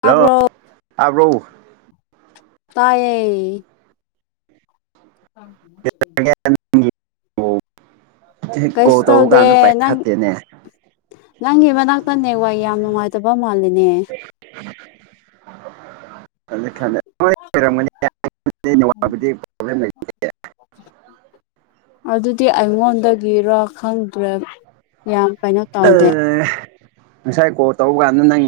Hello ꯇꯥ꯭ꯕꯔꯣ ꯇꯥꯕ꯭ꯔꯣ ꯇꯥꯏꯌꯦ ꯀꯥꯡ [inaudible] ꯍꯦ ꯅꯒꯗꯤ ꯍꯦꯛ ꯀꯣꯜ ꯀꯩꯁꯨ ꯇꯧꯕ ꯇꯧꯗꯦ ꯀꯥꯟꯗ ꯄꯩꯁ ꯅꯪ ꯈꯠꯇꯦꯅꯦ [inaudible] ꯅꯪꯒꯤ ꯃꯅꯥꯛꯇ ꯅꯦꯠꯋꯥꯛ ꯌꯥꯝ ꯅꯨꯡꯉꯥꯏꯇꯕ ꯃꯥꯜꯂꯤꯅꯦ [inaudible] ꯄꯔꯝꯅꯤꯗꯤ [inaudible] ꯅꯠꯇꯦ [unintelligible] ꯑꯗꯨꯗꯤ ꯑꯩꯉꯣꯟꯗꯒꯤꯔꯣ ꯈꯪꯗ꯭ꯔꯦ ꯌꯥꯝ ꯀꯩꯅꯣ ꯇꯧꯗꯦ ꯉꯁꯥꯏ ꯀꯣꯜ ꯇꯧꯕꯀꯥꯟꯗ ꯅꯪ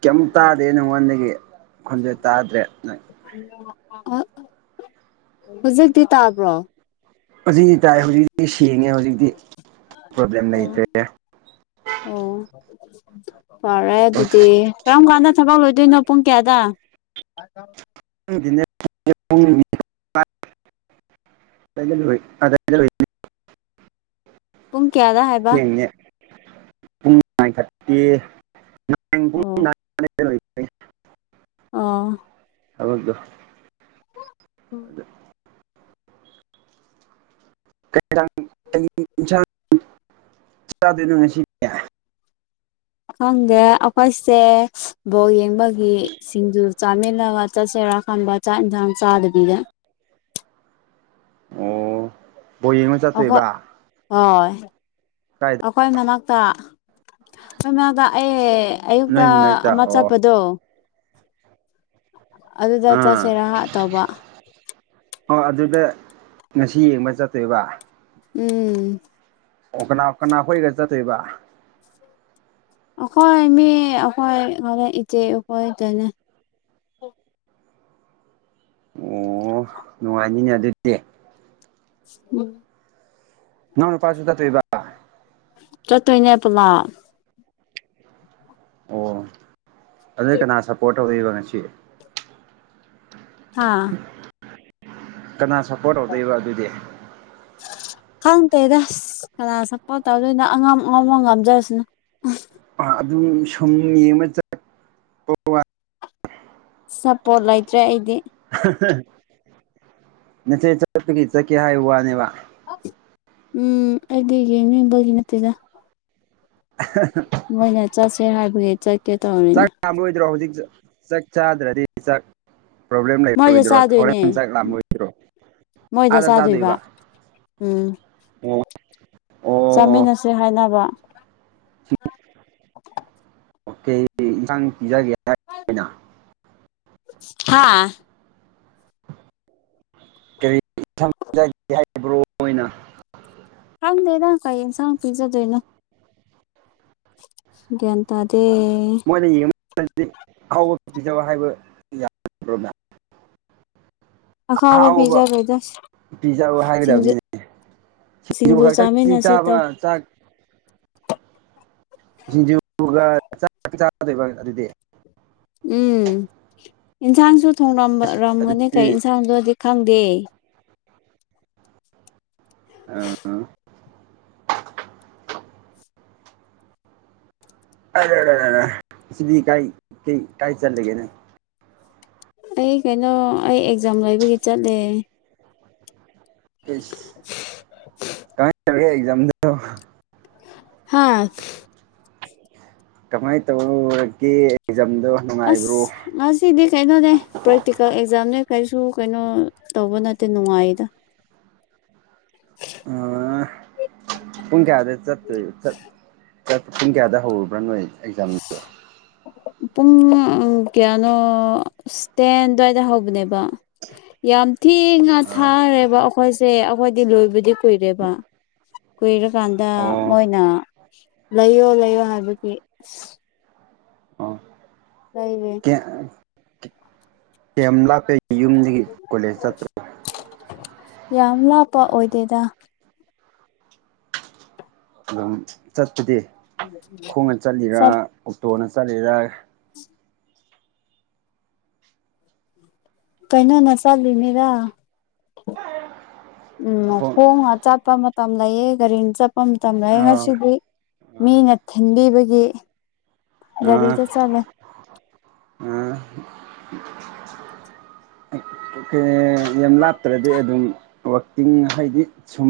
ꯀꯌꯥꯝ ꯇꯥꯗꯦ ꯅꯉꯣꯟꯗꯒꯤ ꯈꯣꯟꯖꯦꯟ ꯇꯥꯗ꯭ꯔꯦ ꯅꯪ ꯑ ꯍꯧꯖꯤꯛꯇꯤ ꯇꯥꯕ꯭ꯔꯣ ꯑꯁꯤꯗꯤ ꯇꯥꯏ ꯍꯧꯖꯤꯛꯇꯤ ꯁꯦꯡꯉꯦ ꯍꯧꯖꯤꯛꯇꯤ ꯄ꯭ꯔꯣꯕ꯭ꯂꯦꯝ ꯂꯩꯇ꯭ꯔꯦ ꯑꯣ ꯐꯔꯦ ꯑꯗꯨꯗꯤ ꯀꯔꯝ ꯀꯥꯟꯗ ꯊꯕꯛ ꯂꯣꯏꯗꯣꯏꯅꯣ ꯄꯨꯡ ꯀꯌꯥꯗ ꯑꯗꯨ ꯗꯤ ꯅꯦ ꯄꯨꯡ ꯅꯤꯄꯥꯜ ꯑꯗꯨ ꯋꯥꯏꯗ ꯎꯏ [inaudible] ꯇꯨꯝ ꯀꯌꯥꯗ ꯍꯥꯏ ꯑꯣ ꯅꯤ ꯅꯥꯍꯜ ꯄꯨꯡ ꯅꯤꯄꯥꯜ ꯗꯨꯕꯦ [inaudible] ꯑꯥ [unintelligible] ꯑꯗꯨ [inaudible] [unintelligible] ꯈꯪꯗꯦ ꯑꯩꯈꯣꯏꯁꯦ ꯕꯣꯜ ꯌꯦꯡꯕ ꯒꯤ ꯁꯤꯡꯖꯨ ꯆꯥꯃꯤꯟꯅꯕ ꯆꯠꯁꯤꯔꯥ ꯈꯟꯕꯥ ꯆꯥꯛ ꯏꯟꯁꯥꯡ ꯆꯥꯗꯕꯤꯗ ꯑꯣ ꯕꯣꯜ ꯌꯦꯡꯕꯥ ꯑꯩꯈꯣꯏ ꯆꯠꯇꯣꯏꯕ ꯍꯣꯏ ꯀꯥꯏꯗ ꯑꯩꯈꯣꯏ ꯃꯅꯥꯛꯇ ꯑꯩꯈꯣꯏ ꯃꯅꯥꯛꯇ ꯑꯩ ꯑꯌꯨꯛꯇ ꯅꯣꯏ ꯃꯅꯥꯛꯇ ꯑꯃ ꯑꯣ ꯆꯠꯄꯗꯣ ꯑꯗꯨꯗ ꯆꯠꯁꯦꯔꯥ ꯑꯥ ꯍꯥ ꯇꯧꯕ ꯑꯣ ꯑꯗꯨꯗ ꯉꯁꯤ ꯌꯦꯡꯕ ꯆꯠꯇꯣꯏꯕ ꯎꯝ ꯑꯣ ꯀꯅꯥ ꯀꯅꯥ ꯈꯣꯏꯒ ꯆꯠꯇꯣꯏꯕ ꯑꯩꯈꯣꯏ ꯃꯤ ꯑꯩꯈꯣꯏ ꯍꯔꯦꯟ ꯏꯆꯦ ꯑꯩꯈꯣꯏ ꯇꯅꯦ ꯑꯣ ꯅꯨꯡꯉꯥꯏꯅꯤꯅꯦ ꯑꯗꯨꯗꯤ ꯎꯝ ꯅꯅꯥꯎ ꯅꯨꯄꯥꯁꯨ ꯆꯠꯇꯣꯏꯕ ꯆꯠꯇꯣꯏꯅꯦ ꯄꯨꯂꯥꯞ ꯑꯣ ꯑꯗꯨꯅ ꯀꯅꯥ ꯁꯞꯄꯣꯔꯠ ꯇꯧꯗꯣꯏꯕ ꯉꯁꯤ ꯍꯥ ꯀꯅꯥ ꯁꯞꯄꯣꯔꯠ ꯇꯧꯗꯣꯏꯕ ꯑꯗꯨꯗꯤ ꯈꯪꯗꯦꯗꯁ ꯀꯅꯥ ꯁꯞꯄꯣꯔꯠ ꯇꯧꯗꯣꯏꯅꯣ ꯑꯉꯝ ꯑꯉꯝꯕ ꯉꯥꯝꯖꯁꯥꯅꯣ ꯑꯗꯨꯝ ꯁꯨꯝ ꯌꯦꯡꯕ ꯆꯠ ꯁꯞꯄꯣꯔꯠ ꯂꯩꯇ꯭ꯔꯦ ꯑꯩꯗꯤ ꯅꯆꯦ ꯆꯠꯄꯒꯤ ꯆꯠꯀꯦ ꯍꯥꯏꯕ ꯋꯥꯅꯦꯕ ꯎꯝ ꯑꯩꯗꯤ ꯌꯦꯡꯅꯤꯡꯕꯒꯤ ꯅꯠꯇꯦ ꯗꯥ [unintelligible] ꯃꯣꯏꯅ ꯆꯠꯁꯦ ꯍꯥꯏꯕꯒꯤ ꯆꯠꯀꯦ ꯇꯧꯔꯤꯅꯦ ꯃꯣꯏꯗ꯭ꯔꯣ ꯍꯧꯖꯤꯛ ꯆꯥꯛ ꯆꯥꯗ꯭ꯔꯗꯤ ꯆꯥꯛ ꯄ꯭ꯔꯣꯕ꯭ꯂꯦꯝ ꯃꯣꯏꯗ ꯂꯩꯔꯣꯏꯗ꯭ꯔꯣ ꯆꯥꯗꯣꯏꯅꯦ ꯍꯣꯔꯦꯟ ꯆꯥꯛ ꯂꯥꯝ ꯑꯔꯣꯏꯗ꯭ꯔꯣ ꯃꯣꯏꯗ ꯆꯥꯗꯣꯏꯕ ꯎꯝ ꯑꯣ ꯑꯣ ꯆꯥꯃꯤꯟꯅꯁꯦ ꯍꯥꯏꯅꯕ [unintelligible] ꯍꯥꯥ [unintelligible] ꯍꯪꯗꯦꯗ ꯀꯩ ꯌꯦꯟꯁꯥꯡ ꯄꯤꯖꯗꯣꯏꯅꯣ ꯒꯌ꯭ꯥꯟ ꯇꯥꯗꯦ ꯃꯣꯏꯅ ꯌꯦꯡꯕ ꯃꯇꯝꯗꯤ ꯑꯍꯥꯎꯕ ꯄꯤꯖꯕ ꯍꯥꯏꯕ ꯌꯥ [unintelligible] ꯑꯍꯥꯎꯕ ꯄꯤꯖꯔꯣꯏꯗ ꯄꯤꯖꯕ ꯁꯤꯡꯖꯨ ꯍꯥꯏꯒꯗꯕꯅꯤꯅꯦ ꯁꯤꯡꯖꯨ ꯈꯛꯇꯪꯗꯤ ꯆꯥꯃꯤꯟꯅꯁꯦꯇ ꯆꯥꯕ ꯆꯥꯛ ꯁꯤꯡꯖꯨꯒ ꯆꯥꯗꯣꯏꯕ ꯑꯗꯨꯗꯤ ꯎꯝ ꯏꯟꯁꯥꯡꯁꯨ ꯊꯣꯡꯔꯝ ꯔꯝꯒꯅꯤ ꯑꯗꯨꯗꯤ ꯀꯩ ꯏꯟꯁꯥꯡꯗꯣꯗꯤ ꯈꯪꯗꯦ ꯑꯥ ꯑꯔꯥ ꯔꯥ ꯔꯥ ꯔꯥ ꯔꯥꯥ ꯁꯤꯗꯤ ꯀꯥꯏ ꯀꯩ ꯀꯥꯏ ꯆꯜꯂꯒꯦꯅꯦ ꯑꯩ ꯀꯩꯅꯣ ꯑꯩ ꯑꯦꯛꯖꯥꯝ ꯂꯩꯕꯒꯤ ꯆꯠꯂꯦ ꯑꯁ ꯀꯃꯥꯏꯟ ꯇꯧꯔꯒꯦ ꯑꯦꯛꯖꯥꯝꯗꯣ ꯍꯥ ꯀꯃꯥꯏ ꯇꯧꯔꯒꯦ ꯑꯦꯛꯖꯥꯝꯗꯣ ꯅꯨꯡꯉꯥꯏꯕ꯭ꯔꯣ ꯑꯁ ꯉꯁꯤꯗꯤ ꯀꯩꯅꯣꯅꯦ ꯄ꯭ꯔꯦꯛꯇꯤꯀꯦꯜ ꯑꯦꯛꯖꯥꯝꯅꯦ ꯀꯩꯁꯨ ꯀꯩꯅꯣ ꯇꯧꯕ ꯅꯠꯇꯦ ꯅꯨꯡꯉꯥꯏꯗ [unintelligible] ꯑ ꯄꯨꯡ ꯀꯌꯥꯗ ꯆꯠꯇꯣꯏ ꯆꯠ ꯐꯇꯤꯟ ꯀꯌꯥꯗ ꯍꯧꯔꯨꯕ꯭ꯔꯥ ꯅꯣꯏ ꯑꯦꯛꯖꯥꯝ ꯄꯨꯡ ꯀꯌꯥꯅꯣ ꯇꯦꯟ ꯑꯗꯨꯋꯥꯏꯗ ꯍꯧꯕꯅꯦꯕ ꯌꯥꯝ ꯊꯤꯅ ꯑꯥ ꯊꯥꯔꯦꯕ ꯑꯩꯈꯣꯏꯁꯦ ꯑꯩꯈꯣꯏꯗꯤ ꯂꯣꯏꯕꯗꯤ ꯀꯨꯏꯔꯦꯕ ꯀꯨꯏꯔꯀꯥꯟꯗ ꯑꯣ ꯃꯣꯏꯅ ꯂꯩꯌꯣ ꯂꯩꯌꯣ ꯍꯥꯏꯕꯒꯤ ꯑ ꯑꯣ ꯇꯩꯔꯦ ꯀꯦꯝ ꯂꯥꯛꯄꯒꯤ ꯌꯨꯝꯁꯤꯒꯤ ꯀꯣꯂꯦꯖ ꯆꯠꯄ ꯌꯥꯝ ꯂꯥꯞꯄ ꯑꯣꯏꯗꯦꯗ ꯑꯗꯨꯝ ꯆꯠꯄꯗꯤ ꯈꯣꯡꯅ ꯆꯠꯂꯤꯔ ꯑꯣꯛꯇꯣꯅ ꯆꯠꯂꯤꯔ ꯁꯦ ꯀꯩꯅꯩꯅꯣ ꯅ ꯆꯜꯂꯤꯅꯤꯔ ꯎꯝ ꯈꯣꯡ ꯍꯣꯡꯅ ꯆꯠꯄ ꯃꯇꯝ ꯂꯩꯑ ꯒꯥꯔꯤꯅ ꯆꯠꯄ ꯃꯇꯝ ꯂꯩꯑ ꯑꯥ ꯉꯁꯤꯗꯤ ꯃꯤꯅ ꯊꯤꯟꯕꯤꯕꯒꯤ ꯒꯥꯔꯤꯗ ꯆꯠꯂꯦ ꯎ ꯎ [unintelligible] ꯌꯥꯝ ꯂꯥꯞꯇ꯭ꯔꯗꯤ ꯑꯗꯨꯝ ꯋꯥꯛꯀꯤꯡ ꯍꯥꯏꯗꯤ ꯁꯨꯝ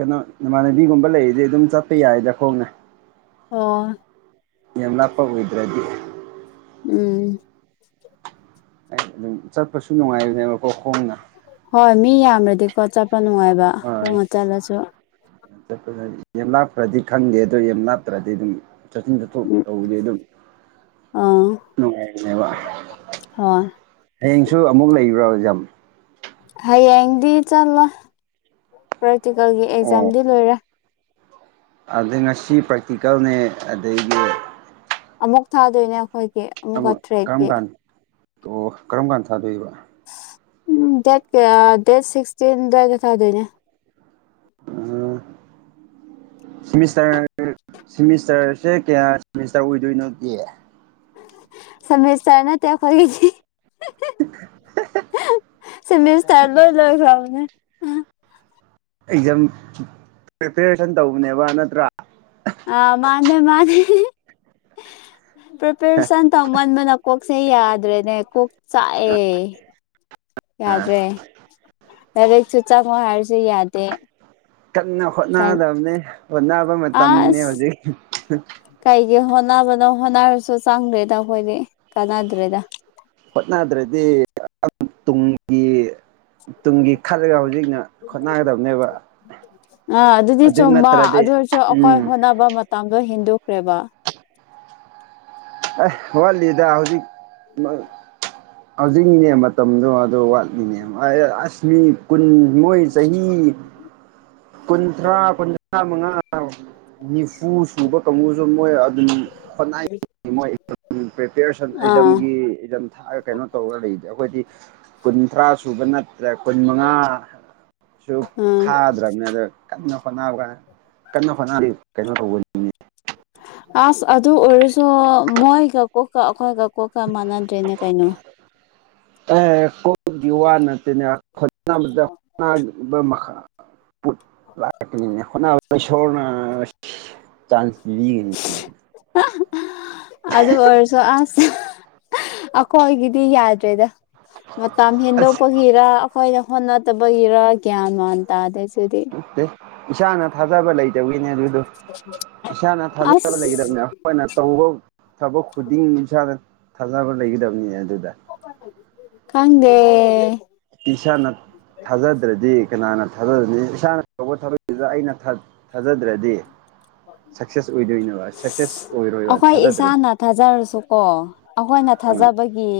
ꯀꯩꯅꯣ ꯅꯃꯥꯟꯅꯕꯤꯒꯨꯝꯕ ꯂꯩꯔꯤꯗꯤ ꯑꯗꯨꯝ ꯆꯠꯄ ꯌꯥꯏꯗ ꯈꯣꯡꯅ ꯑꯣ ꯌꯥꯝ ꯂꯥꯞꯄ ꯑꯣꯏꯗ꯭ꯔꯗꯤ ꯎꯝ ꯑꯩ ꯑꯗꯨꯝ ꯆꯠꯄꯁꯨ ꯅꯨꯡꯉꯥꯏꯕꯅꯦꯕꯀꯣ ꯈꯣꯡꯅ ꯍꯣꯏ ꯃꯤ ꯌꯥꯝꯔꯗꯤꯀꯣ ꯆꯠꯄ ꯅꯨꯡꯉꯥꯏꯕ ꯍꯣꯏ ꯍꯣꯡꯉ ꯆꯠꯂꯁꯨ [inaudible] ꯌꯥꯝ ꯂꯥꯞꯈ꯭ꯔꯗꯤ ꯈꯪꯗꯦ ꯑꯗꯣ ꯌꯥꯝ ꯂꯥꯞꯇ꯭ꯔꯗꯤ ꯑꯗꯨꯝ ꯆꯠꯊꯤꯟ ꯆꯠꯊꯣꯛ ꯎꯝ ꯇꯧꯕꯗꯤ ꯑꯗꯨꯝ ꯑꯥ ꯍꯣꯏ [unintelligible] ꯍꯌꯦꯡꯁꯨ ꯑꯃꯨꯛ ꯂꯩꯕ꯭ꯔꯣ ꯑꯦꯛꯖꯥꯝ ꯍꯌꯦꯡꯗꯤ ꯆꯠꯂꯣ ꯄ꯭ꯔꯦꯛꯇꯤꯀꯦꯜꯒꯤ ꯑꯣ ꯑꯦꯛꯖꯥꯝꯗꯤ ꯂꯣꯏꯔꯦ ꯑꯗꯩ ꯉꯁꯤ ꯄ꯭ꯔꯥꯛꯇꯤꯀꯦꯜꯅꯦ ꯑꯗꯩꯗꯤ ꯑꯃꯨꯛ ꯊꯥꯗꯣꯏꯅꯦ ꯑꯩꯈꯣꯏꯒꯤ ꯑꯃꯨꯛꯀ ꯑꯃ ꯀꯔꯝ ꯊ꯭ꯔꯦꯠꯀꯤ ꯀꯥꯟ ꯑꯣ ꯀꯔꯝ ꯀꯥꯟ ꯊꯥꯗꯣꯏꯕ ꯎꯝ ꯗꯦꯠ ꯀ ꯗꯦꯠ ꯁꯤꯛꯁꯇꯤꯟꯗ ꯊꯥꯗꯣꯏꯅꯦ [inaudible] ꯃꯤꯁꯇꯔ ꯁꯤꯦꯃꯤꯁꯇꯔꯁꯦ ꯀꯌꯥ ꯁꯤꯦꯃꯤꯁꯇꯔ ꯑꯣꯏꯗꯣꯏꯅꯣ ꯅꯒ ꯒꯤ ꯁꯃꯁꯇꯔ ꯅꯠꯇꯦ ꯑꯩꯈꯣꯏꯒꯤꯗꯤ꯫ ꯍꯤ ꯍꯤ ꯁꯤꯃꯤꯁꯇꯔ ꯂꯣꯏ ꯂꯣꯏꯈ꯭ꯔꯕꯅꯦ ꯑꯦꯛꯖꯥꯝ ꯄ꯭ꯔꯤꯄꯦꯔꯦꯁꯟ ꯇꯧꯕꯅꯦꯕ ꯅꯠꯇ꯭ꯔꯥ ꯑ ꯃꯥꯅꯦ ꯃꯥꯅꯦ ꯄ꯭ꯔꯤꯄꯦꯔꯦꯁꯟ ꯇꯧꯃꯟꯕꯅꯀꯣꯛ ꯁꯦ ꯌꯥꯗ꯭ꯔꯦꯅꯦ ꯀꯣꯛ ꯆꯥꯛꯑꯦ ꯌꯥꯗ꯭ꯔꯦ ꯐꯔꯦ ꯆꯨꯆꯥꯉꯥ ꯍꯥꯏꯔꯁꯨ ꯌꯥꯗꯦ ꯀꯟꯅ ꯍꯣꯠꯅꯒꯗꯕꯅꯦ ꯍꯣꯠꯅꯕ ꯃꯇꯝꯅꯤꯅꯦ ꯑꯁ ꯍꯧꯖꯤꯛ ꯀꯩꯒꯤ ꯍꯣꯠꯅꯕꯅꯣ ꯍꯣꯠꯅꯔꯁꯨ ꯆꯪꯗ꯭ꯔꯦꯗ ꯑꯩꯈꯣꯏꯗꯤ ꯀꯥꯟꯅꯗ꯭ꯔꯦꯗ ꯍꯣꯠꯅꯗ꯭ꯔꯗꯤ ꯇꯨꯡꯒꯤ ꯇꯨꯡꯒꯤ ꯈꯜꯂꯒ ꯍꯧꯖꯤꯛꯅ ꯈꯣꯠꯅꯒꯗꯕꯅꯦꯕ ꯑ ꯑꯗꯨꯗꯤ ꯆꯨꯝꯕ ꯑꯗꯨ ꯑꯣꯏꯔꯁꯨ ꯑꯩꯈꯣꯏ ꯎꯝ ꯍꯣꯠꯅꯕ ꯃꯇꯝꯗꯣ ꯍꯦꯟꯗꯣꯛꯈ꯭ꯔꯦꯕ ꯑꯦ ꯋꯥꯠꯂꯤꯗ ꯍꯧꯖꯤꯛ ꯍꯧꯖꯤꯛꯅꯤꯅꯦ ꯃꯇꯝꯗꯣ ꯑꯗꯨ ꯋꯥꯠꯂꯤꯅꯦ ꯑꯁꯃꯤ ꯀꯨꯟ ꯃꯣꯏ ꯆꯍꯤ ꯀꯨꯟꯊ꯭ꯔꯥ ꯀꯨꯟꯊ꯭ꯔꯥ ꯃꯉꯥ ꯅꯤꯐꯨ ꯁꯨꯕ ꯀꯥꯡꯁꯨ ꯃꯣꯏ ꯑꯗꯨꯝ ꯍꯣꯠꯅꯏ ꯃꯣꯏ ꯄ꯭ꯔꯤꯄꯦꯔꯦꯁꯟ ꯑꯥ ꯑꯦꯖꯝꯒꯤꯝ ꯀꯩꯅꯣ ꯇꯧꯔꯗꯤ ꯑꯩꯈꯣꯏꯗꯤ ꯀꯨꯟꯊ꯭ꯔꯥ ꯁꯨꯕ ꯅꯠꯇ꯭ꯔꯦ ꯀꯨꯟ ꯃꯉꯥ ꯁꯨ ꯑꯥ ꯐꯥꯗ꯭ꯔꯕꯅꯦ ꯑꯗ ꯀꯟꯅ ꯍꯣꯠꯅꯕ ꯀꯟꯅ ꯍꯣꯠꯅꯕ ꯀꯩꯅꯣ ꯇꯧꯕꯅꯤ ꯑꯁ ꯑꯗꯨ ꯑꯣꯏꯔꯁꯨ ꯃꯣꯏꯒ ꯀꯣꯛꯀ ꯑꯩꯈꯣꯏꯒ ꯀꯣꯛꯀ ꯃꯥꯟꯅꯗ꯭ꯔꯦꯅꯦ ꯀꯩꯅꯣ ꯑꯦ ꯀꯣꯏꯗꯤ ꯋꯥ ꯅꯠꯇꯦꯅ [unintelligible] ꯅꯤ ꯍꯣꯠꯅꯕ ꯏꯁꯣꯔꯅ ꯆꯥꯟꯁ ꯂꯤꯒꯅꯤ ꯑꯗꯨ ꯑꯣꯏꯔꯁꯨ ꯑꯁ ꯑꯩꯈꯣꯏꯒꯤꯗꯤ ꯌꯥꯗ꯭ꯔꯦꯗ ꯃꯇꯝ ꯑꯁ ꯍꯦꯟꯗꯣꯛꯄ ꯒꯤꯔ ꯑꯩꯈꯣꯏꯅ ꯍꯣꯠ ꯅꯗꯕꯒꯤꯔ ꯒ꯭ꯌꯥꯟ ꯃꯥꯟ ꯇꯥꯗꯁꯨꯗꯤ ꯏꯁꯥꯅ ꯊꯥꯖꯕ ꯂꯩꯇꯕꯒꯤꯅꯦ ꯑꯗꯨꯗꯣ ꯏꯁꯥꯅ ꯊꯥꯖꯕ ꯑꯁ ꯂꯩꯒꯗꯕꯅꯦ ꯑꯩꯈꯣꯏꯅ ꯇꯧꯕ ꯊꯕꯛ ꯈꯨꯗꯤꯡ ꯏꯁꯥꯅ ꯊꯥꯖꯕ ꯂꯩꯒꯗꯕꯅꯤ ꯑꯗꯨꯗ ꯈꯪꯗꯦ ꯏꯁꯥꯅ ꯊꯥꯖꯗ꯭ꯔꯗꯤ ꯀꯅꯥꯅ ꯊꯥꯖꯗꯅꯤ ꯏꯁꯥꯅ ꯇꯧꯕ ꯊꯕꯛ [inaudible] ꯗ ꯑꯩꯅ ꯊ ꯊꯥꯖꯗ꯭ꯔꯗꯤ ꯁꯛꯁꯦꯁ ꯑꯣꯏꯗꯣꯏꯅꯣꯕ ꯁꯛꯁꯦꯁ ꯑꯣꯏꯔꯣꯏꯕ ꯑꯩꯈꯣꯏ ꯊꯥꯖꯗ꯭ꯔꯗꯤ ꯏꯁꯥꯅ ꯊꯥꯖꯔꯁꯨꯀꯣ ꯑꯩꯈꯣꯏꯅ ꯑꯥ ꯊꯥꯖꯕꯒꯤ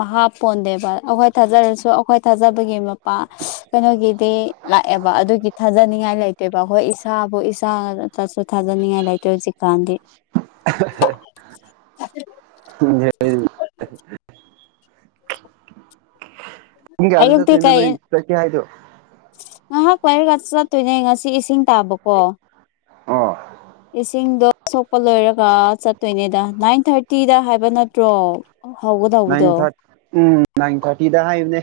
ꯃꯍꯥꯄꯣꯟꯗꯦꯕ ꯑꯩꯈꯣꯏ ꯊꯥꯖꯔꯁꯨ ꯑꯩꯈꯣꯏ ꯊꯥꯖꯕꯒꯤ [unintelligible] ꯀꯩꯅꯣꯒꯤꯗꯤ ꯂꯥꯛꯑꯦꯕ ꯑꯗꯨꯒꯤ ꯊꯥꯖꯅꯤꯡꯉꯥꯏ ꯂꯩꯇꯣꯏꯕ ꯑꯩꯈꯣꯏ ꯏꯁꯥ ꯏꯁꯥꯗꯁꯨ ꯊꯥꯖꯅꯤꯡꯉꯥꯏ ꯂꯩꯇ꯭ꯔꯦ ꯍꯧꯖꯤꯛꯀꯥꯟꯗꯤ [unintelligible] [inaudible] ꯄꯨꯡ ꯀꯌꯥꯗꯩ ꯑꯌꯨꯛꯇꯤ ꯆꯠꯇꯣꯏꯅꯣ ꯀꯩ ꯅꯣꯏ ꯆꯠꯀꯦ ꯍꯥꯏꯗꯣ ꯉꯥꯏꯍꯥꯛ ꯋꯥꯏꯔꯒ ꯆꯠꯇꯣꯏꯅꯦ ꯉꯁꯤ ꯏꯁꯤꯡ ꯇꯥꯕꯀꯣ ꯑꯣ ꯏꯁꯤꯡꯗꯣ ꯁꯣꯛꯄ ꯂꯣꯏꯔꯒ ꯆꯠꯇꯣꯏꯅꯦꯗ ꯅꯥꯏꯟ ꯊꯥꯔꯇꯤꯗ ꯍꯥꯏꯕ ꯅꯠꯇ꯭ꯔꯣ ꯅꯥꯏꯟ ꯍꯧꯒꯗꯧꯕꯗꯣ ꯊꯥꯔꯇꯤ ꯎꯝ ꯅꯥꯏꯟ ꯊꯥꯔꯇꯤꯗ ꯍꯥꯏꯕꯅꯦ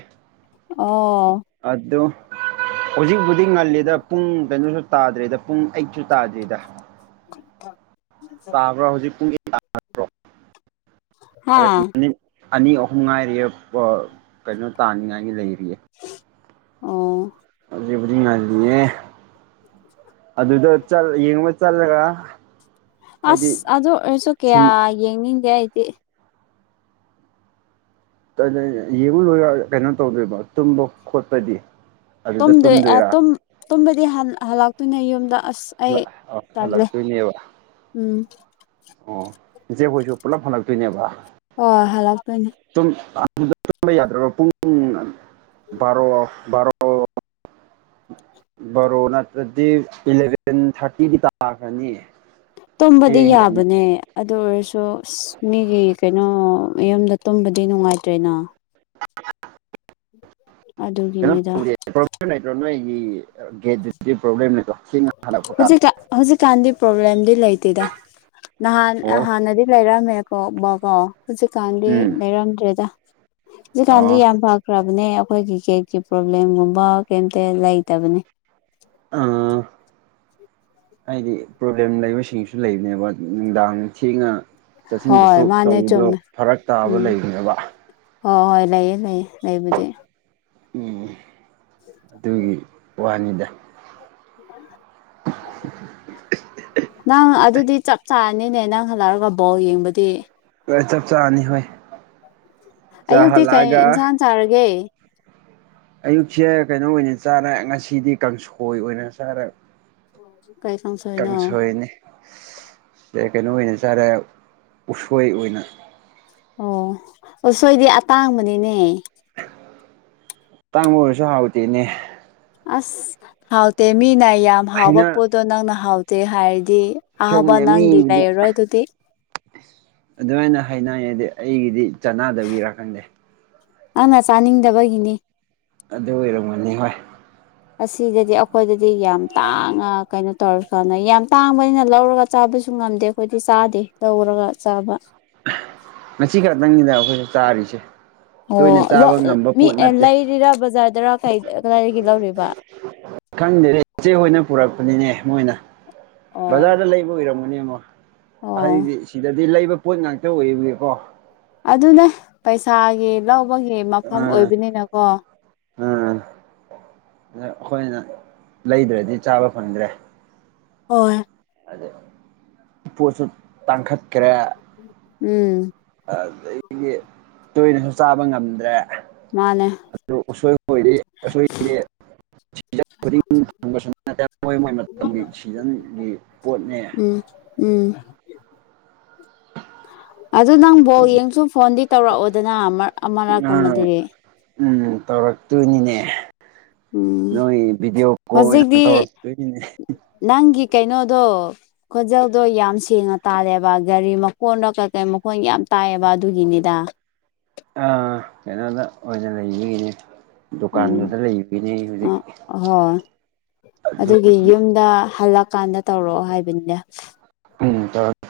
ꯑꯣ ꯑꯗꯨ ꯍꯧꯖꯤꯛꯕꯨꯗꯤ ꯉꯜꯂꯤꯗ ꯄꯨꯡ ꯀꯩꯅꯣꯁꯨ ꯇꯥꯗ꯭ꯔꯤꯗ ꯄꯨꯡ ꯑꯩꯠꯁꯨ ꯇꯥꯗ꯭ꯔꯤꯗ [inaudible] ꯇꯥꯕ꯭ꯔ ꯍꯧꯖꯤꯛ ꯄꯨꯨꯡ [inaudible] ꯍꯥ ꯑꯗꯅꯤ ꯑꯅꯤ ꯑꯍꯨꯝ ꯉꯥꯏꯔꯤꯌꯦ ꯀꯩꯅꯣ ꯇꯥꯅꯤꯉꯥꯏꯒꯤ ꯂꯩꯔꯤꯌꯦ ꯑꯣ [unintelligible] ꯉꯜꯂꯤꯌꯦ ꯑꯗꯨꯗ ꯆꯠ ꯌꯦꯡꯉꯕ ꯆꯠꯂꯒ ꯍꯥꯏꯗꯤ ꯑꯁ ꯑꯗꯨ ꯑꯣꯏꯔꯁꯨ ꯀꯌꯥ ꯁꯨꯝ ꯌꯦꯡꯅꯤꯡꯗꯦ ꯑꯩꯗꯤ ꯌꯦꯡꯉꯨꯔꯣꯏ ꯀꯩꯅꯣ ꯇꯧꯗꯣꯏꯕ ꯇꯨꯝꯕ ꯈꯣꯠꯄꯗꯤ ꯑꯗꯨꯗ ꯇꯨꯝꯗꯣꯏꯔꯥ ꯇꯨꯝꯕꯗꯤ ꯍꯜꯂꯛꯇꯣꯏꯅꯦ ꯌꯨꯝꯗ ꯑꯁ ꯑꯩ [unintelligible] ꯇꯜꯂꯦ ꯍꯜꯂꯛꯇꯣꯏꯅꯦꯕ ꯎꯝ ꯑꯣ ꯖꯦꯛꯍꯣꯏꯁꯨ ꯄꯨꯂꯞ ꯍꯜꯂꯛꯇꯣꯏꯅꯦꯕ ꯍꯣꯏ ꯍꯜꯂꯛꯇꯣꯏꯅꯦ ꯇꯨꯝꯕ ꯌꯥꯗ꯭ꯔꯕ ꯄꯨꯡ ꯕꯥꯔꯣ ꯕꯥꯔꯣ ꯕꯔꯣ ꯅꯠꯇ꯭ꯔꯗꯤ ꯏꯂꯚꯦꯟ ꯊꯥꯔꯇꯤꯒꯤ ꯇꯥꯈ꯭ꯔꯅꯤ ꯇꯨꯝꯕꯗꯤ ꯊꯦꯡꯈ꯭ꯔꯅꯤ ꯌꯥꯕꯅꯦ ꯑꯗꯨ ꯑꯣꯏꯔꯁꯨ ꯑꯁ ꯃꯤꯒꯤ ꯀꯩꯅꯣ ꯃꯌꯨꯝꯗ ꯇꯨꯝꯕꯗꯤ ꯅꯨꯡꯉꯥꯏꯇ꯭ꯔꯦꯅ ꯀꯩꯅꯣ ꯑꯗꯨꯒꯤꯅꯤꯗ ꯇꯧꯗꯦ ꯄ꯭ꯔꯣꯕ꯭ꯂꯦꯝ ꯂꯩꯀ꯭ꯔꯣ ꯅꯣꯏꯒꯤ ꯒꯦꯠꯇꯗꯤ ꯄ꯭ꯔꯣꯕ꯭ꯂꯦꯝ ꯂꯩꯀꯣ ꯆꯁꯤꯡ ꯍꯜꯂꯨꯞ ꯍꯧꯖꯤꯛꯀꯥ ꯍꯧꯖꯤꯛꯀꯥꯟꯗꯤ ꯄ꯭ꯔꯣꯕ꯭ꯂꯦꯝꯗꯤ ꯂꯩꯇꯦꯗ ꯅꯍꯥꯟ ꯑ ꯑꯣ ꯅꯗꯤ ꯂꯩꯔꯝꯃꯦ ꯀꯣꯛꯕꯀꯣ ꯍꯧꯖꯤꯛꯀꯥꯟꯗꯤ ꯎꯝ ꯂꯩꯔꯝꯗ꯭ꯔꯦꯗ ꯑꯣ ꯍꯧꯖꯤꯛꯀꯥꯟꯗꯤ ꯌꯥꯝ ꯐ ꯈ꯭ꯔꯕꯅꯦ ꯑꯩꯈꯣꯏꯒꯤ [unintelligible] ꯄ꯭ꯔꯣꯕ꯭ꯂꯦꯝꯒꯨꯝꯕ ꯀꯩꯝꯇ ꯂꯩꯇꯕꯅꯦ ꯑꯥ ꯍꯥꯏꯗꯤ ꯄ꯭ꯔꯣꯕ꯭ꯂꯦꯝ ꯂꯩꯕꯁꯤꯡꯁꯨ ꯂꯩꯕꯅꯦꯕ ꯅꯨꯡꯗꯥꯡ ꯊꯦꯡꯅ ꯆꯠꯁꯤꯟ ꯍꯣꯏ ꯆꯠꯊꯣꯛ ꯃꯥꯅꯦ ꯇꯧꯕꯗꯣ ꯆꯨꯝꯃꯦ ꯐꯔꯛ ꯇꯥꯕ ꯎꯝ ꯂꯩꯕꯅꯦꯕ ꯍꯣꯏ ꯍꯣꯏ ꯂꯩꯑ ꯂꯩꯑ ꯂꯩꯕꯨꯗꯤ ꯎꯝ ꯑꯗꯨꯒꯤ ꯋꯥꯅꯤꯗ [inaudible] ꯅꯪ ꯑꯗꯨꯗꯤ ꯆꯞ ꯆꯥꯔꯅꯤꯅꯦ ꯅꯪ ꯍꯜꯂꯛꯑꯒ ꯕꯣꯜ ꯌꯦꯡꯕꯗꯤ ꯆꯞ ꯆꯥꯅꯤ ꯍꯣꯏ ꯑꯌꯨꯛꯇꯤ ꯀꯩ ꯆꯥꯍꯜꯂꯛꯑꯒ ꯏꯟꯁꯥꯡ ꯆꯥꯔꯒꯦ ꯑꯌꯨꯛꯁꯦ ꯀꯩꯅꯣ ꯑꯣꯏꯅ ꯆꯥꯔꯦ ꯉꯁꯤꯗꯤ ꯀꯥꯡꯁꯣꯏ ꯑꯣꯏꯅ ꯆꯥꯔꯦ [unintelligible] ꯀꯥꯡꯁꯣꯏꯅꯤ ꯀꯩꯅꯣ ꯑꯣꯏꯅ ꯆꯥꯔꯦ ꯎꯁꯣꯏ ꯑꯣꯏꯅ ꯑꯣ ꯑꯣ ꯁꯣꯏꯗꯤ ꯑꯇꯥꯡꯕꯅꯤꯅꯦ ꯇꯥꯡꯕ ꯑꯣꯏꯔꯁꯨ ꯍꯥꯎꯇꯦꯅꯦ ꯑꯁ ꯍꯥꯎꯇꯦ ꯃꯤꯅ ꯌꯥꯝ ꯍꯥꯎꯕ ꯍꯩꯅ ꯄꯣꯠꯇꯣ ꯅꯪꯅ ꯍꯥꯎꯇꯦ ꯍꯥꯏꯔꯗꯤ ꯑꯥꯕ ꯈꯪꯗꯦ ꯅꯪꯒꯤ ꯃꯤꯕꯨꯗꯤ ꯂꯩꯔꯣꯏ ꯑꯗꯨꯗꯤ ꯑꯗꯨꯃꯥꯏꯅ ꯍꯥꯏꯅꯉꯗꯤ ꯑꯩꯒꯤꯗꯤ ꯆꯅꯗꯕꯒꯤꯔꯀꯪꯗꯦ ꯅꯪꯅ ꯆꯥꯅꯤꯡꯗꯕꯒꯤꯅꯤ ꯑꯗꯨ ꯑꯣꯏꯔꯝꯃꯅꯤ ꯍꯣꯏ ꯑꯁꯤꯗꯗꯤ ꯑꯩꯈꯣꯏꯗꯗꯤ ꯌꯥꯝ ꯇꯥꯡꯅ ꯀꯩꯅꯣ ꯇꯧꯔꯀꯥꯟꯗ ꯌꯥꯝ ꯇꯥꯡꯕꯅꯤꯅ ꯂꯧꯔꯒ ꯆꯥꯕꯁꯨ ꯉꯝꯗꯦ ꯑꯩꯈꯣꯏꯗꯤ ꯆꯥꯗꯦ ꯂꯧꯔꯒ ꯆꯥꯕ ꯉꯁꯤ ꯈꯛꯇꯪꯅꯤꯗ ꯑꯩꯈꯣꯏꯁ ꯆꯥꯔꯤꯁꯦ ꯑꯣ ꯇꯣꯏꯅ ꯂꯣ ꯆꯥꯕ ꯉꯝꯕ ꯃꯤ ꯄꯣꯠ ꯑꯦ ꯅꯠꯇꯦ ꯂꯩꯔꯤꯔꯥ ꯕꯖꯥꯔꯗꯔꯥ ꯀꯩ ꯀꯗꯥꯏꯗꯒꯤ ꯂꯧꯔꯤꯕ ꯈꯪꯗꯦ ꯏꯆꯦ ꯍꯣꯏꯅ ꯄꯨꯔꯛꯄꯅꯤꯅꯦ ꯃꯣꯏꯅ ꯑꯣ ꯕꯖꯥꯔꯗ ꯂꯩꯕ ꯑꯣꯏꯔꯝꯒꯅꯦ ꯑꯃ ꯑꯣ ꯑꯍꯟꯗꯤ ꯁꯤꯗ ꯑ ꯂꯩꯕ ꯄꯣꯠ ꯉꯥꯛꯇ ꯑꯣꯏꯕꯒꯀꯣ ꯑꯗꯨꯅꯦ ꯄꯩꯁꯥꯒꯤ ꯂꯧꯕꯒꯤ ꯃꯐꯝ ꯑꯣꯏꯕꯅꯤꯅꯀꯣ ꯎꯝ ꯑꯩꯈꯣꯏꯅ ꯂꯩꯗ꯭ꯔꯗꯤ ꯆꯥꯕ ꯐꯪꯗ꯭ꯔꯦ ꯍꯣꯏ ꯑꯗ ꯄꯣꯠꯁꯨ ꯇꯥꯡꯈꯠꯈ꯭ꯔꯦ ꯎꯝ ꯑꯗꯨꯗꯒꯤꯗꯤ ꯇꯣꯏꯅꯁꯨ ꯆꯥꯕ ꯉꯝꯗ꯭ꯔꯦ ꯃꯥꯅꯦ ꯑꯗꯨ ꯑꯁꯣꯏꯕ ꯑꯣꯏꯔ ꯑꯁꯣꯏꯔ ꯅꯠꯇꯦ ꯃꯣꯏ ꯃꯣꯏ ꯃꯇꯝꯒꯤ ꯁꯤꯖꯟꯒꯤ ꯄꯣꯠꯅꯦ ꯎꯝ ꯎꯝ ꯑꯗꯨ ꯅꯪꯕꯣ ꯌꯦꯡꯁꯨꯨꯝ ꯐꯣꯟꯗꯤ ꯇꯧꯔꯛꯑꯣꯗꯅ ꯅꯪ ꯑꯃꯔꯛꯀꯨꯝꯕꯗꯨꯗꯤ ꯎꯝ ꯇꯧꯔꯛꯇꯣꯏꯅꯤꯅꯦ ꯎꯝ ꯅꯣꯏ ꯕꯤꯗꯤꯑꯣ ꯀꯣ ꯍꯧꯖꯤꯛꯇꯤ ꯊꯧꯔ ꯅꯪꯒꯤ ꯀꯩꯅꯣꯗꯣ ꯈꯖꯦꯜꯗꯣ ꯌꯥꯝ ꯁꯦꯡꯅ ꯇꯥꯜꯂꯦꯕ ꯒꯥꯔꯤ ꯃꯈꯣꯟꯗꯣ ꯀꯩꯀꯩ ꯃꯈꯣꯟ ꯌꯥꯝ ꯇꯥꯏꯑꯌꯦꯕ ꯑꯗꯨꯒꯤꯅꯤꯗ ꯀꯩꯅꯣꯗ ꯑꯣꯏꯅ ꯂꯩꯔꯤꯒꯤꯅꯤ ꯗꯨꯀꯥꯟꯗꯨꯗ ꯂꯩꯕꯅꯤ ꯍꯧꯖꯤꯛ ꯑꯍꯣꯏ ꯑꯗꯨ ꯑꯗꯨꯒꯤ ꯌꯨꯝꯗ ꯍꯜꯂꯛꯀꯥꯟꯗ ꯇꯧꯔꯛꯑꯣ ꯍꯥꯏꯕꯅꯤꯗ ꯎꯝ ꯇ